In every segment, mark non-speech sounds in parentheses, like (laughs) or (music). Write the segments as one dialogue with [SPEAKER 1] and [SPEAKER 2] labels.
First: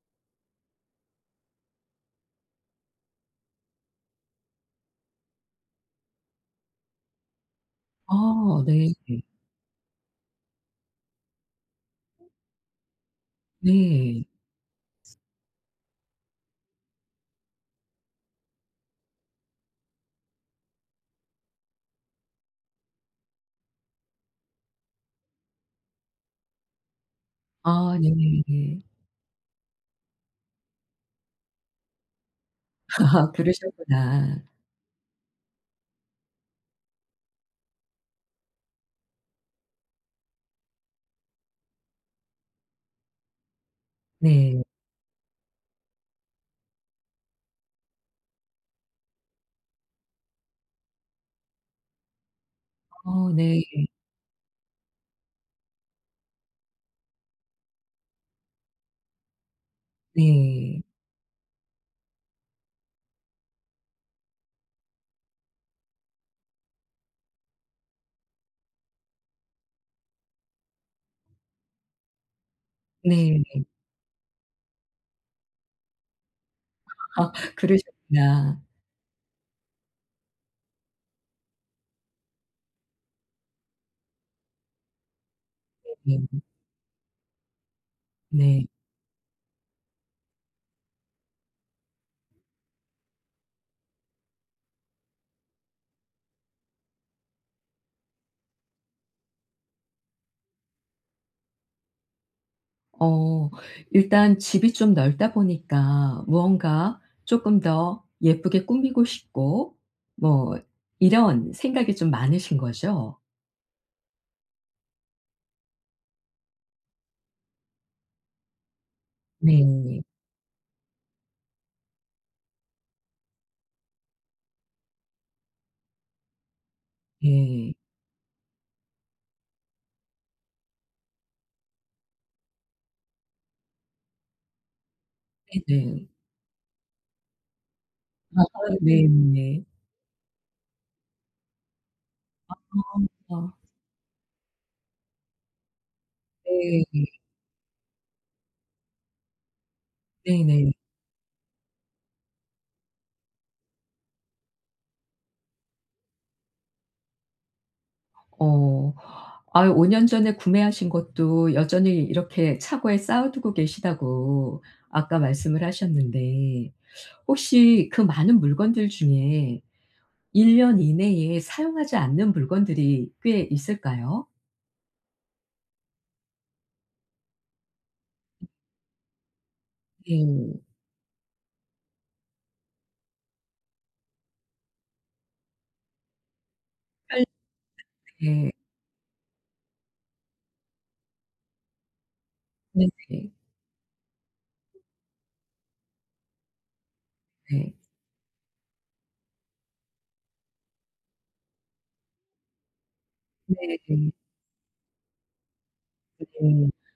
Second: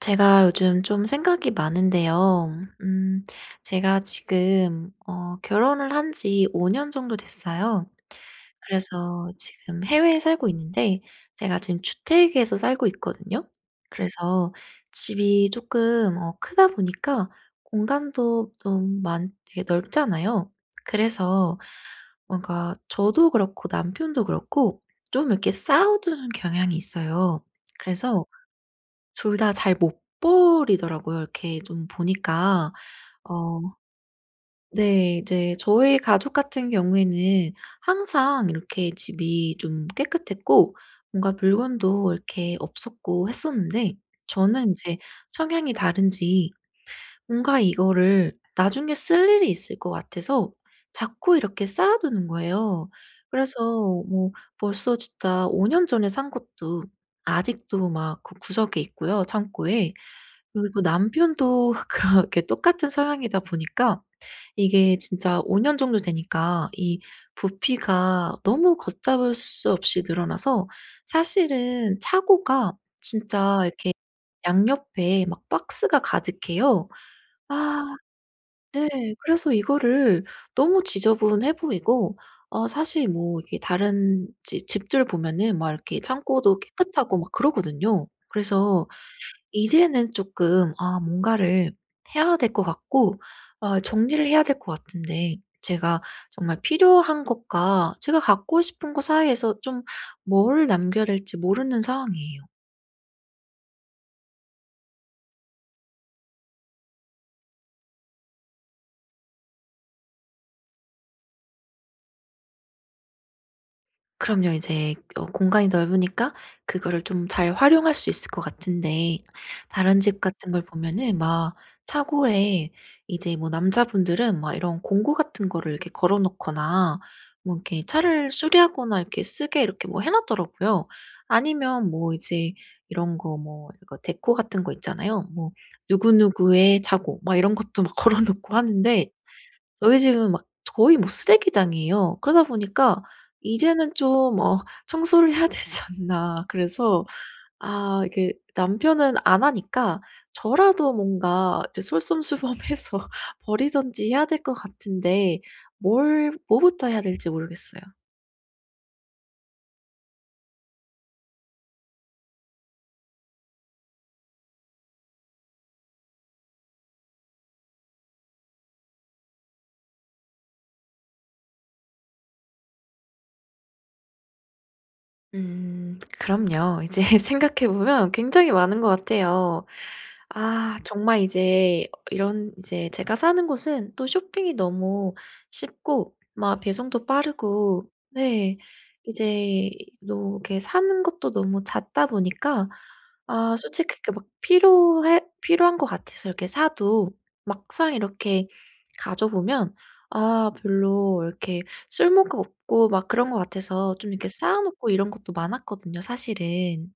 [SPEAKER 1] 제가 요즘 좀 생각이 많은데요. 음 제가 지금 결혼을 한지 5년 정도 됐어요.
[SPEAKER 2] 어 네.
[SPEAKER 1] 그래서 지금 해외에 살고 있는데 제가 지금 주택에서 살고 있거든요.
[SPEAKER 2] 네.
[SPEAKER 1] 그래서 집이 조금 크다 보니까 공간도 좀 많 되게 넓잖아요. 그래서 뭔가 저도 그렇고 남편도 그렇고 좀 이렇게 싸우는 경향이 있어요.
[SPEAKER 2] 아
[SPEAKER 1] 그래서
[SPEAKER 2] 네네네. 아
[SPEAKER 1] 둘 다 잘 못 버리더라고요. 이렇게 좀 보니까.
[SPEAKER 2] (laughs)
[SPEAKER 1] 어
[SPEAKER 2] 그러셨구나.
[SPEAKER 1] 네. 이제 저희 가족 같은 경우에는 항상 이렇게 집이 좀 깨끗했고 뭔가 물건도 이렇게 없었고 했었는데
[SPEAKER 2] 네.
[SPEAKER 1] 저는 이제 성향이 다른지 뭔가 이거를 나중에 쓸 일이 있을 것 같아서 자꾸 이렇게 쌓아 두는 거예요.
[SPEAKER 2] 어
[SPEAKER 1] 그래서
[SPEAKER 2] 네.
[SPEAKER 1] 뭐 벌써 진짜 5년 전에 산 것도 아직도 막 그 구석에 있고요, 창고에. 그리고
[SPEAKER 2] 네.
[SPEAKER 1] 남편도 (laughs) 그렇게 똑같은 서양이다 보니까 이게 진짜 5년 정도 되니까 이 부피가 너무 걷잡을 수 없이 늘어나서 사실은 차고가 진짜
[SPEAKER 2] 네.
[SPEAKER 1] 이렇게 양옆에 막 박스가 가득해요.
[SPEAKER 2] 아 (laughs)
[SPEAKER 1] 아
[SPEAKER 2] 그러셨구나.
[SPEAKER 1] 네. 그래서 이거를 너무 지저분해 보이고 사실 뭐 이게 다른 지 집들 보면은 막 이렇게
[SPEAKER 2] 네.
[SPEAKER 1] 창고도 깨끗하고 막 그러거든요.
[SPEAKER 2] 네.
[SPEAKER 1] 그래서 이제는 조금 뭔가를 해야 될 것 같고 정리를 해야 될 것 같은데 제가 정말 필요한 것과 제가 갖고 싶은 것 사이에서 좀 뭘 남겨야 될지 모르는 상황이에요.
[SPEAKER 2] 어 일단 집이 좀 넓다 보니까 무언가 쪼끔 더 예쁘게 꾸미고 싶고 뭐 이런 생각이 좀 많으신 거죠?
[SPEAKER 1] 그럼요. 이제 공간이 넓으니까 그거를 좀 잘 활용할 수 있을 것 같은데 다른
[SPEAKER 2] 네.
[SPEAKER 1] 집 같은 걸 보면은 막 차고에 이제 뭐 남자분들은 막 이런 공구 같은 거를 이렇게 걸어 놓거나 뭐
[SPEAKER 2] 네.
[SPEAKER 1] 이렇게 차를 수리하거나 이렇게 쓰게 이렇게 뭐 해 놨더라고요. 아니면 뭐 이제 이런 거 뭐 이거 데코 같은 거 있잖아요. 뭐
[SPEAKER 2] 네네.
[SPEAKER 1] 누구누구의 차고 막 이런 것도 막 (laughs) 걸어
[SPEAKER 2] 아
[SPEAKER 1] 놓고 하는데
[SPEAKER 2] 네네.
[SPEAKER 1] 저희 집은 막 거의 뭐 쓰레기장이에요. 그러다 보니까
[SPEAKER 2] 아
[SPEAKER 1] 이제는 좀 청소를 해야 되지 않나. 그래서
[SPEAKER 2] 네.
[SPEAKER 1] 이게 남편은 안 하니까
[SPEAKER 2] 네네.
[SPEAKER 1] 저라도 뭔가 이제 솔선수범해서 (laughs) 버리든지 해야 될 것 같은데 뭘 뭐부터 해야 될지 모르겠어요.
[SPEAKER 2] 어. 아유 5 년 전에 구매하신 것도 여전히 이렇게 차고에 쌓아 두고 계시다고 아까 말씀을 하셨는데 혹시 그 많은 물건들 중에 1년 이내에 사용하지 않는 물건들이 꽤 있을까요?
[SPEAKER 1] 음. 그럼요. 이제 (laughs) 생각해 보면 굉장히 많은 것 같아요.
[SPEAKER 2] 네.
[SPEAKER 1] 정말 이제 이런 이제 제가 사는 곳은 또 쇼핑이 너무 쉽고 막 배송도
[SPEAKER 2] 팔
[SPEAKER 1] 빠르고
[SPEAKER 2] 때
[SPEAKER 1] 네 이제 또 이렇게 사는 것도 너무 잦다 보니까
[SPEAKER 2] 네네. 네.
[SPEAKER 1] 솔직히 그막 필요해 필요한 것 같아서 이렇게 사도
[SPEAKER 2] 네.
[SPEAKER 1] 막상 이렇게 가져 보면 아 별로 이렇게 쓸모가 없고 막 그런 것 같아서 좀 이렇게 쌓아 놓고 이런 것도 많았거든요
[SPEAKER 2] 네.
[SPEAKER 1] 사실은.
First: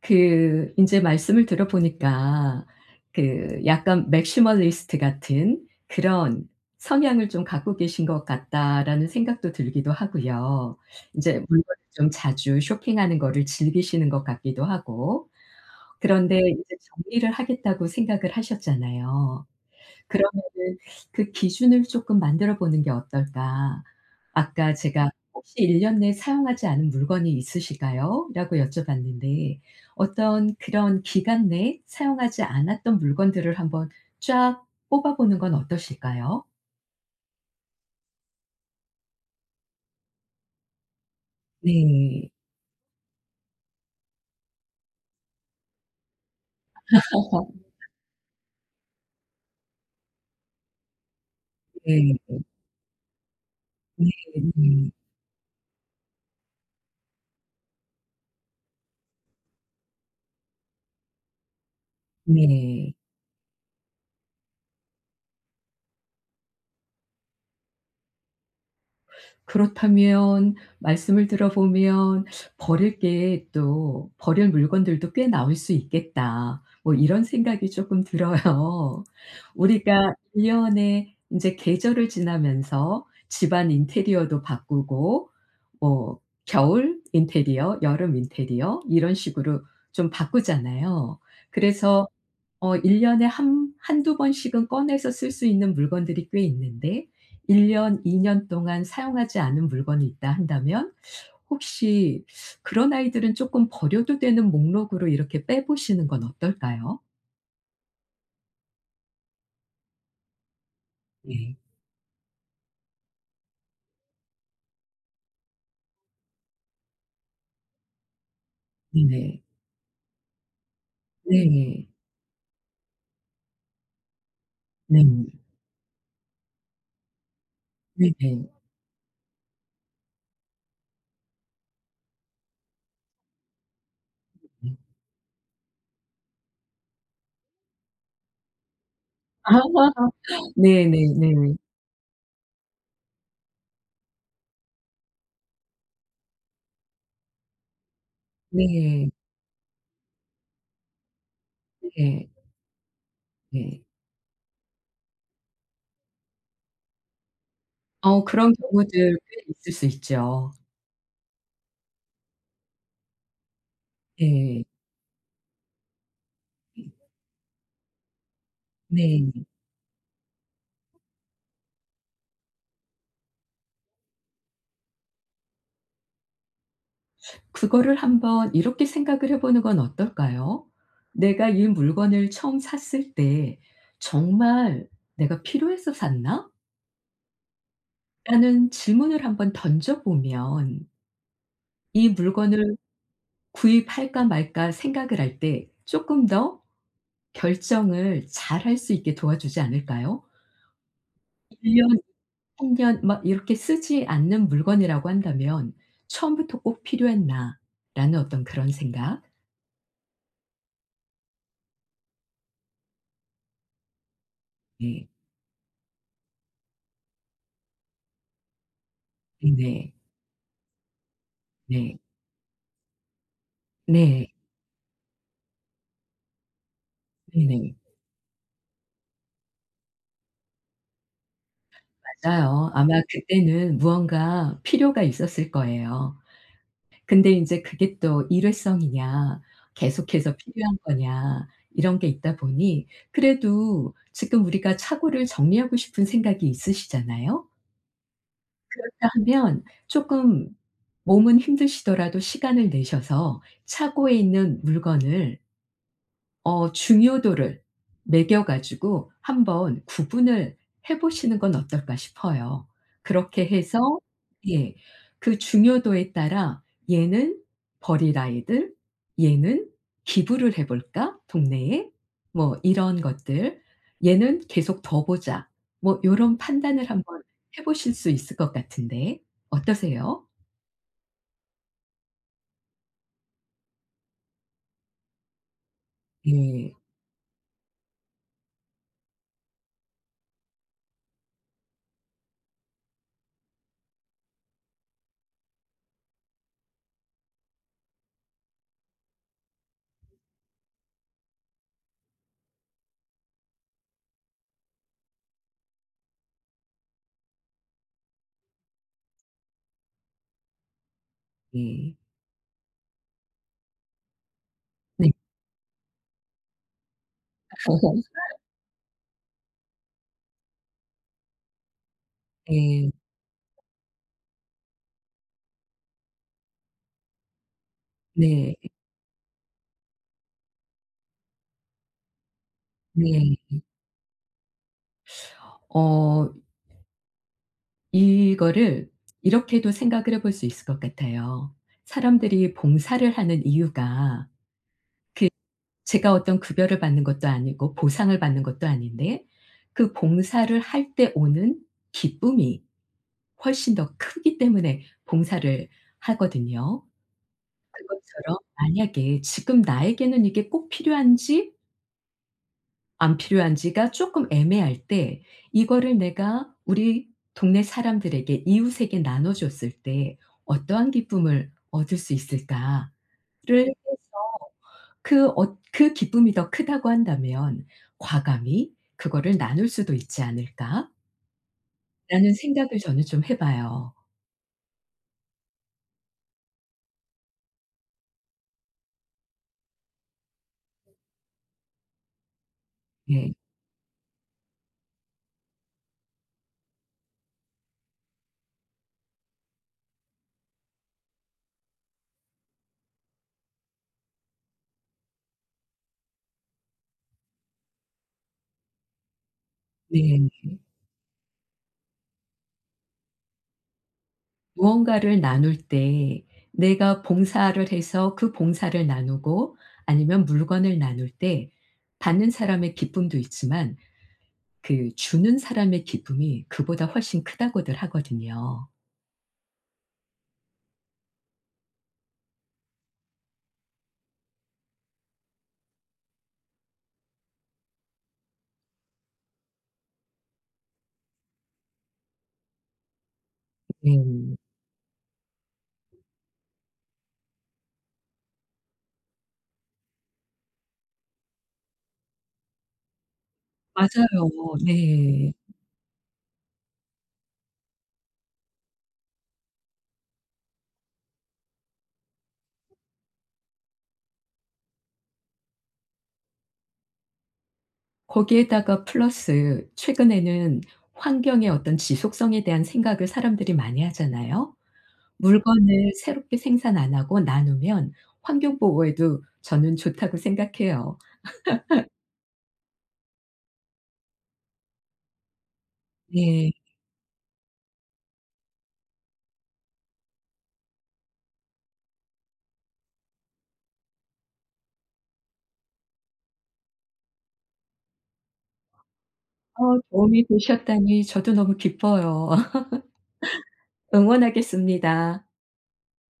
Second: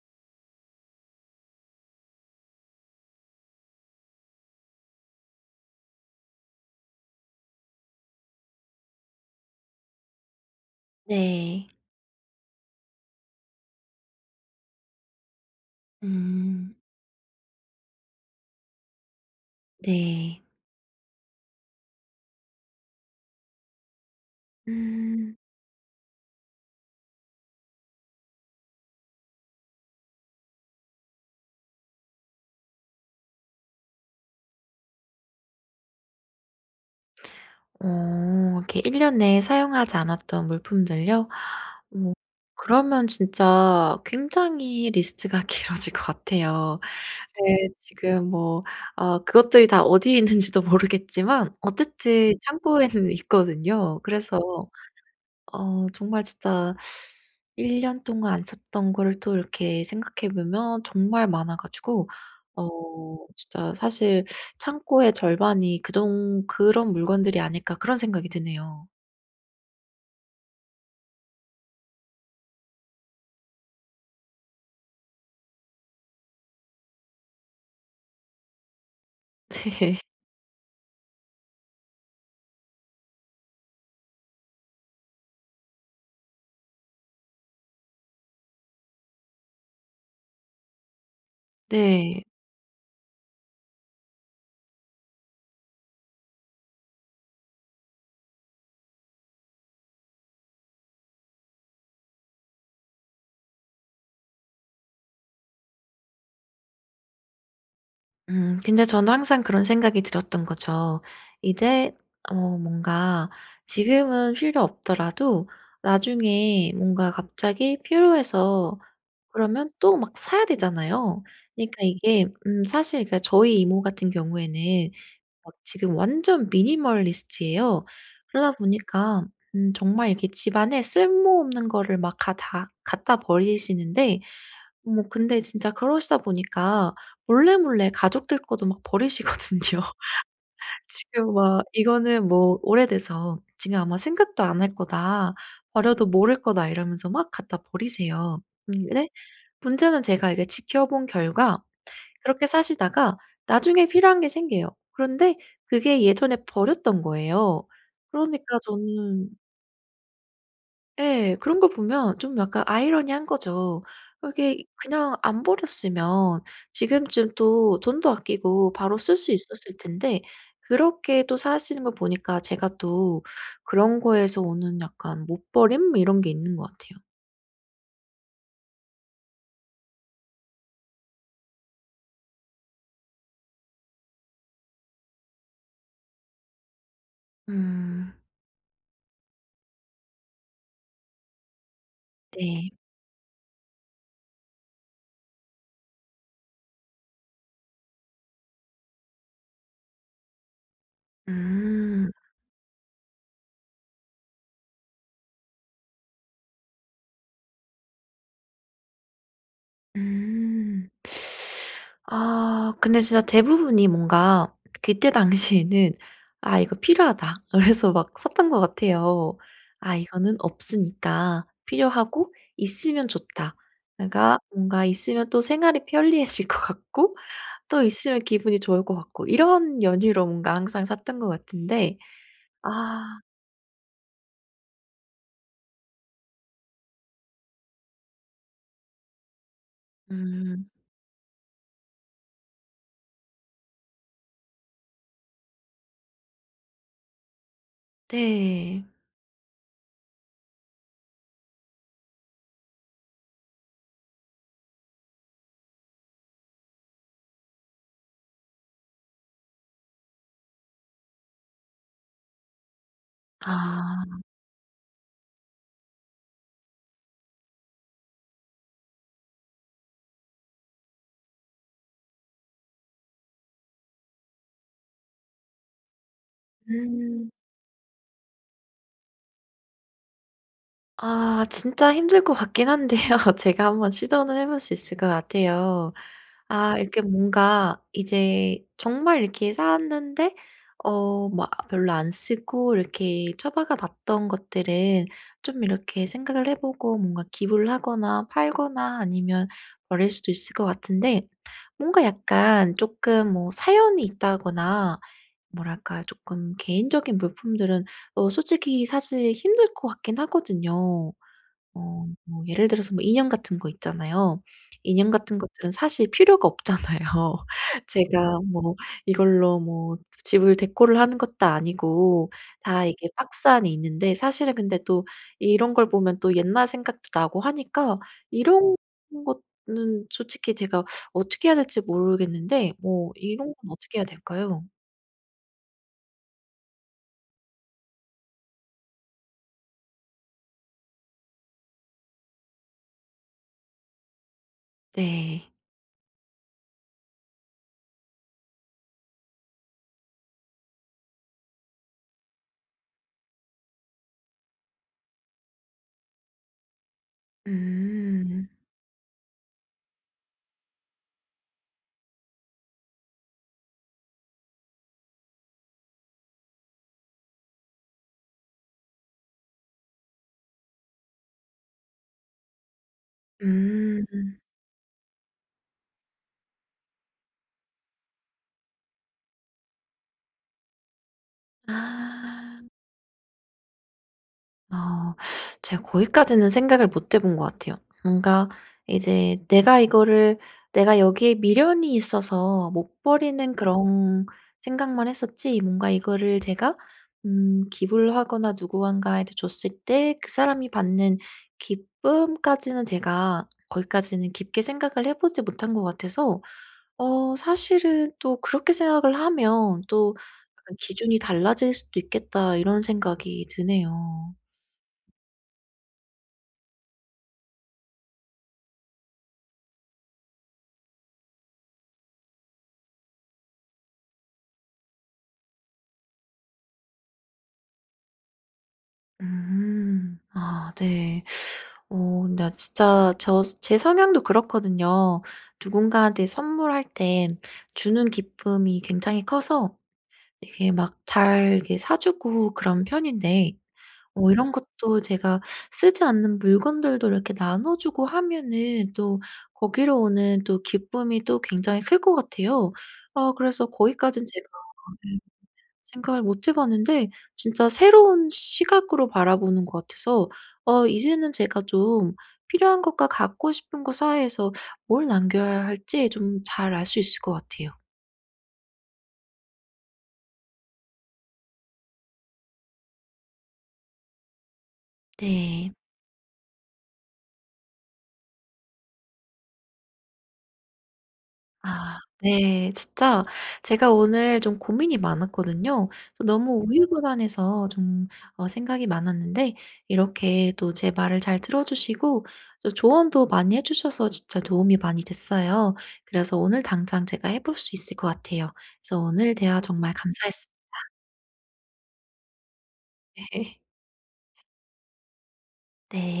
[SPEAKER 2] 그 인제 말씀을 들어보니까 그 약간 맥시멀리스트 같은 그런 성향을 좀 갖고 계신 것 같다라는 생각도 들기도 하고요. 인제 물건을
[SPEAKER 1] 네.
[SPEAKER 2] 좀 자주 쇼핑하는 거를 즐기시는 것 같기도 하고. 그런데 이제
[SPEAKER 1] 음.
[SPEAKER 2] 정리를 하겠다고 생각을 하셨잖아요.
[SPEAKER 1] 네.
[SPEAKER 2] 그러면은 그 기준을 쪼끔 만들어 보는 게 어떨까? 아까 제가
[SPEAKER 1] 음.
[SPEAKER 2] "혹시 1년 내에 사용하지 않은 물건이 있으실까요?" 라고 여쭤봤는데 어떤 그런 기간 내에 사용하지 않았던 물건들을 한번 쫙 뽑아 보는 건 어떠실까요?
[SPEAKER 1] 어 이렇게 1 년에 사용하지 않았던 물품들요? 어
[SPEAKER 2] 네.
[SPEAKER 1] 그러면 진짜 굉장히 리스트가 (laughs) 길어질 것 같아요. 예, 지금 뭐 그것들이 다 어디에 있는지도 모르겠지만
[SPEAKER 2] 네.
[SPEAKER 1] 어쨌든 창고에는 (laughs) 있거든요.
[SPEAKER 2] 네
[SPEAKER 1] 그래서
[SPEAKER 2] 네.
[SPEAKER 1] 정말 진짜 1년 동안 안 썼던 거를 또 이렇게 생각해 보면 정말 많아 가지고 어
[SPEAKER 2] 네.
[SPEAKER 1] 진짜 사실 '창고의 절반이 그정 그런 물건들이 아닐까.' 그런 생각이 드네요.
[SPEAKER 2] 그렇다면 말씀을 들어보면 버릴 게 또 '버릴 물건들도 꽤 나올 수 있겠다.' 뭐 이런 생각이 쪼끔 들어요. (laughs)
[SPEAKER 1] (laughs) 네.
[SPEAKER 2] 우리가 1 년에 인제 계절을 지나면서 집안 인테리어도 바꾸고 뭐 겨울 인테리어, 여름 인테리어 이런 식으로 좀 바꾸잖아요. 그래서
[SPEAKER 1] 네.
[SPEAKER 2] 어 1 년에 한 한두 번씩은 꺼내서 쓸 수 있는 물건들이 꽤 있는데 1 년, 2년 동안 사용하지 않은 물건이 있다 한다면 혹시 그런 아이들은 쪼끔 버려도 되는 목록으로 이렇게 빼 보시는 건 어떨까요?
[SPEAKER 1] 근데 저는 항상 그런 생각이 들었던 거죠.
[SPEAKER 2] 네.
[SPEAKER 1] 이제 뭔가 지금은 필요 없더라도 나중에 뭔가 갑자기 필요해서
[SPEAKER 2] 네네.
[SPEAKER 1] 그러면 또 막 사야 되잖아요.
[SPEAKER 2] 네.
[SPEAKER 1] 그러니까
[SPEAKER 2] 네.
[SPEAKER 1] 이게 사실 그러니까 저희 이모 같은 경우에는
[SPEAKER 2] 네.
[SPEAKER 1] 막 지금 완전 미니멀리스트예요.
[SPEAKER 2] 네네.
[SPEAKER 1] 그러다 보니까 정말 이렇게 집안에 쓸모없는 거를 막 가 다 갖다 버리시는데
[SPEAKER 2] 네.
[SPEAKER 1] 뭐 근데 진짜 그러시다 보니까 몰래몰래 가족들 것도 막 버리시거든요. (laughs)
[SPEAKER 2] 네네네.
[SPEAKER 1] 지금
[SPEAKER 2] 네.
[SPEAKER 1] 막 "이거는 뭐 오래돼서 지금 아마 생각도 안 할 거다. 버려도 모를 거다." 이러면서 막 갖다 버리세요. 근데
[SPEAKER 2] 네.
[SPEAKER 1] 문제는 제가 이게 지켜본 결과
[SPEAKER 2] 네.
[SPEAKER 1] 그렇게 사시다가
[SPEAKER 2] 네.
[SPEAKER 1] 나중에 필요한 게 생겨요. 그런데 그게 예전에 버렸던 거예요.
[SPEAKER 2] 어 그런
[SPEAKER 1] 그러니까
[SPEAKER 2] 경우들
[SPEAKER 1] 저는,
[SPEAKER 2] 꽤 있을 수 있죠.
[SPEAKER 1] 예, 그런 걸 보면 좀 약간 아이러니한 거죠. 이게
[SPEAKER 2] 네.
[SPEAKER 1] 그냥 안 버렸으면 지금쯤 또 돈도 아끼고 바로 쓸 수
[SPEAKER 2] 네.
[SPEAKER 1] 있었을 텐데 그렇게 또 사시는 걸 보니까 제가 또 그런 거에서 오는 약간 못 버림 이런 게 있는 것 같아요.
[SPEAKER 2] 그거를 한번 이렇게 생각을 해 보는 건 어떨까요? 내가 이 물건을 처음 샀을 때 '정말 내가 필요해서 샀나?'
[SPEAKER 1] 음.
[SPEAKER 2] 라는 질문을 한번 던져 보면 이
[SPEAKER 1] 네.
[SPEAKER 2] 물건을 구입할까 말까 생각을 할 때 조금 더 결정을 잘 할 수 있게 도와주지 않을까요? 1 년,
[SPEAKER 1] 음.
[SPEAKER 2] 1 년 막 이렇게 쓰지 않는 물건이라고 한다면 '처음부터 꼭 필요했나?' 라는 어떤 그런 생각.
[SPEAKER 1] 음. 근데 진짜 대부분이 뭔가
[SPEAKER 2] 네.
[SPEAKER 1] 그때 당시에는 '아 이거 필요하다.' (laughs) 그래서 막 샀던 것 같아요.
[SPEAKER 2] 네네.
[SPEAKER 1] '아 이거는 없으니까
[SPEAKER 2] 네.
[SPEAKER 1] 필요하고 있으면 좋다.'
[SPEAKER 2] 네.
[SPEAKER 1] 내가 뭔가 있으면 또 생활이 편리해질 것 같고
[SPEAKER 2] 네네.
[SPEAKER 1] 또 있으면 기분이 좋을 것 같고 이런 연유로 뭔가 항상 샀던 것 같은데.
[SPEAKER 2] 맞아요. 아마
[SPEAKER 1] 아.
[SPEAKER 2] 그때는 무언가 필요가 있었을 거예요. 근데 인제 그게 또 일회성이냐 계속해서
[SPEAKER 1] 음.
[SPEAKER 2] 필요한 거냐 이런 게 있다 보니 그래도 지금 우리가 차고를 정리하고 싶은 생각이 있으시잖아요.
[SPEAKER 1] 네.
[SPEAKER 2] 그렇다 하면 쪼끔 몸은 힘드시더라도 시간을 내셔서 차고에 있는 물건을 어 중요도를 매겨 가지고 한번 구분을 해 보시는 건 어떨까 싶어요. 그렇게 해서
[SPEAKER 1] 아.
[SPEAKER 2] 예. 그 중요도에 따라 '얘는 버릴 아이들, 얘는 기부를 해 볼까 동네에?' 뭐 이런 것들, '얘는 계속 둬 보자.' 뭐 이런 판단을 한번
[SPEAKER 1] 음.
[SPEAKER 2] 해 보실 수 있을 것 같은데 어떠세요?
[SPEAKER 1] 진짜 힘들 것 같긴 한데요. (laughs) 제가 한번 시도는 해볼 수 있을 것 같아요.
[SPEAKER 2] 예.
[SPEAKER 1] 이렇게 뭔가 이제 정말 이렇게 쌓았는데 막 별로 안 쓰고 이렇게 처박아 놨던 것들은 좀 이렇게 생각을 해 보고 뭔가 기부를 하거나 팔거나 아니면 버릴 수도 있을 것 같은데 뭔가 약간 조금 뭐 사연이 있다거나 뭐랄까 조금 개인적인 물품들은 솔직히 사실 힘들 것 같긴 하거든요.
[SPEAKER 2] 예.
[SPEAKER 1] 뭐 예를 들어서 뭐 인형 같은 거 있잖아요. 인형
[SPEAKER 2] 네.
[SPEAKER 1] 같은 것들은 사실 필요가 없잖아요. (laughs)
[SPEAKER 2] (laughs)
[SPEAKER 1] 제가 뭐 이걸로 뭐 집을 데코를 하는 것도 아니고 다
[SPEAKER 2] 예.
[SPEAKER 1] 이게 박스 안에 있는데 사실은 근데 또 이런 걸 보면 또 옛날 생각도 나고 하니까
[SPEAKER 2] 네.
[SPEAKER 1] 이런 거는 솔직히 제가 어떻게 해야 될지 모르겠는데 뭐
[SPEAKER 2] 네.
[SPEAKER 1] 이런 건
[SPEAKER 2] 네.
[SPEAKER 1] 어떻게 해야 될까요?
[SPEAKER 2] 어 이거를 이렇게도 생각을 해볼 수 있을 것 같아요. 사람들이 봉사를 하는 이유가
[SPEAKER 1] 네.
[SPEAKER 2] 제가 어떤 급여를 받는 것도 아니고 보상을 받는 것도 아닌데 그 봉사를 할 때 오는 기쁨이 훨씬 더 크기 때문에 봉사를 하거든요. 그것처럼
[SPEAKER 1] 음.
[SPEAKER 2] 만약에 지금 나에게는 이게 꼭 필요한지 안 필요한지가 조금 애매할 때 이거를 내가 우리 동네 사람들에게 이웃에게 나눠 줬을 때 '어떠한 기쁨을 얻을 수 있을까?'를 해서
[SPEAKER 1] 음.
[SPEAKER 2] 그 어 그 기쁨이 더 크다고 한다면 '과감히 그거를 나눌 수도 있지 않을까?'라는
[SPEAKER 1] 아.
[SPEAKER 2] 생각을 저는 좀 해 봐요.
[SPEAKER 1] 어. 제가 거기까지는 생각을 못 해본 것 같아요. 뭔가 이제 내가 여기에 미련이 있어서 못
[SPEAKER 2] 네.
[SPEAKER 1] 버리는 그런 생각만 했었지, 뭔가 이거를 제가 기부를 하거나 누구한가에테 줬을 때 그 사람이 받는 기쁨까지는 제가 거기까지는 깊게 생각을 해 보지 못한 것 같아서 사실은 또 그렇게 생각을 하면 또
[SPEAKER 2] 네.
[SPEAKER 1] 약간 '기준이 달라질 수도 있겠다.' 이런 생각이 드네요.
[SPEAKER 2] 무언가를 나눌 때 내가 봉사를 해서 그 봉사를 나누고 아니면 물건을 나눌 때 받는 사람의 기쁨도 있지만 그 주는 사람의 기쁨이 그보다 훨씬 크다고들 하거든요.
[SPEAKER 1] 음. 아 네. 근데 진짜 제 성향도 그렇거든요. 누군가한테 선물할 때 주는 기쁨이 굉장히 커서 이게 막 잘 사 주고 그런 편인데
[SPEAKER 2] 네.
[SPEAKER 1] 이런 것도 제가 쓰지 않는 물건들도 이렇게 나눠 주고 하면은 또 거기로 오는 또 기쁨이 또 굉장히 클 것 같아요. 그래서
[SPEAKER 2] 맞아요.
[SPEAKER 1] 거기까진 제가
[SPEAKER 2] 네.
[SPEAKER 1] 생각을 못해 봤는데 진짜 새로운 시각으로 바라보는 것 같아서 이제는 제가 좀 필요한 것과 갖고 싶은 것 사이에서 뭘 남겨야 할지 좀 잘 알 수 있을 것 같아요.
[SPEAKER 2] 거기에다가 플러스 최근에는 환경의 어떤 지속성에 대한 생각을 사람들이 많이 하잖아요.
[SPEAKER 1] 네.
[SPEAKER 2] 물건을 새롭게 생산 안 하고 나누면 환경 보호에도 저는 좋다고 생각해요.
[SPEAKER 1] 아 네. 진짜 제가 오늘 좀 고민이 많았거든요. 그래서
[SPEAKER 2] 네.
[SPEAKER 1] 너무 우유부단해서 좀 생각이 많았는데 이렇게 또 제 말을 잘 들어 주시고 또 조언도 많이 해 주셔서 진짜 도움이 많이 됐어요. 그래서 오늘 당장 제가 해볼 수 있을 것 같아요. 그래서 오늘 대화
[SPEAKER 2] 어
[SPEAKER 1] 정말
[SPEAKER 2] 도움이
[SPEAKER 1] 감사했어요.
[SPEAKER 2] 되셨다니 저도 너무 기뻐요. (laughs)
[SPEAKER 1] (laughs)
[SPEAKER 2] 응원하겠습니다.
[SPEAKER 1] 네.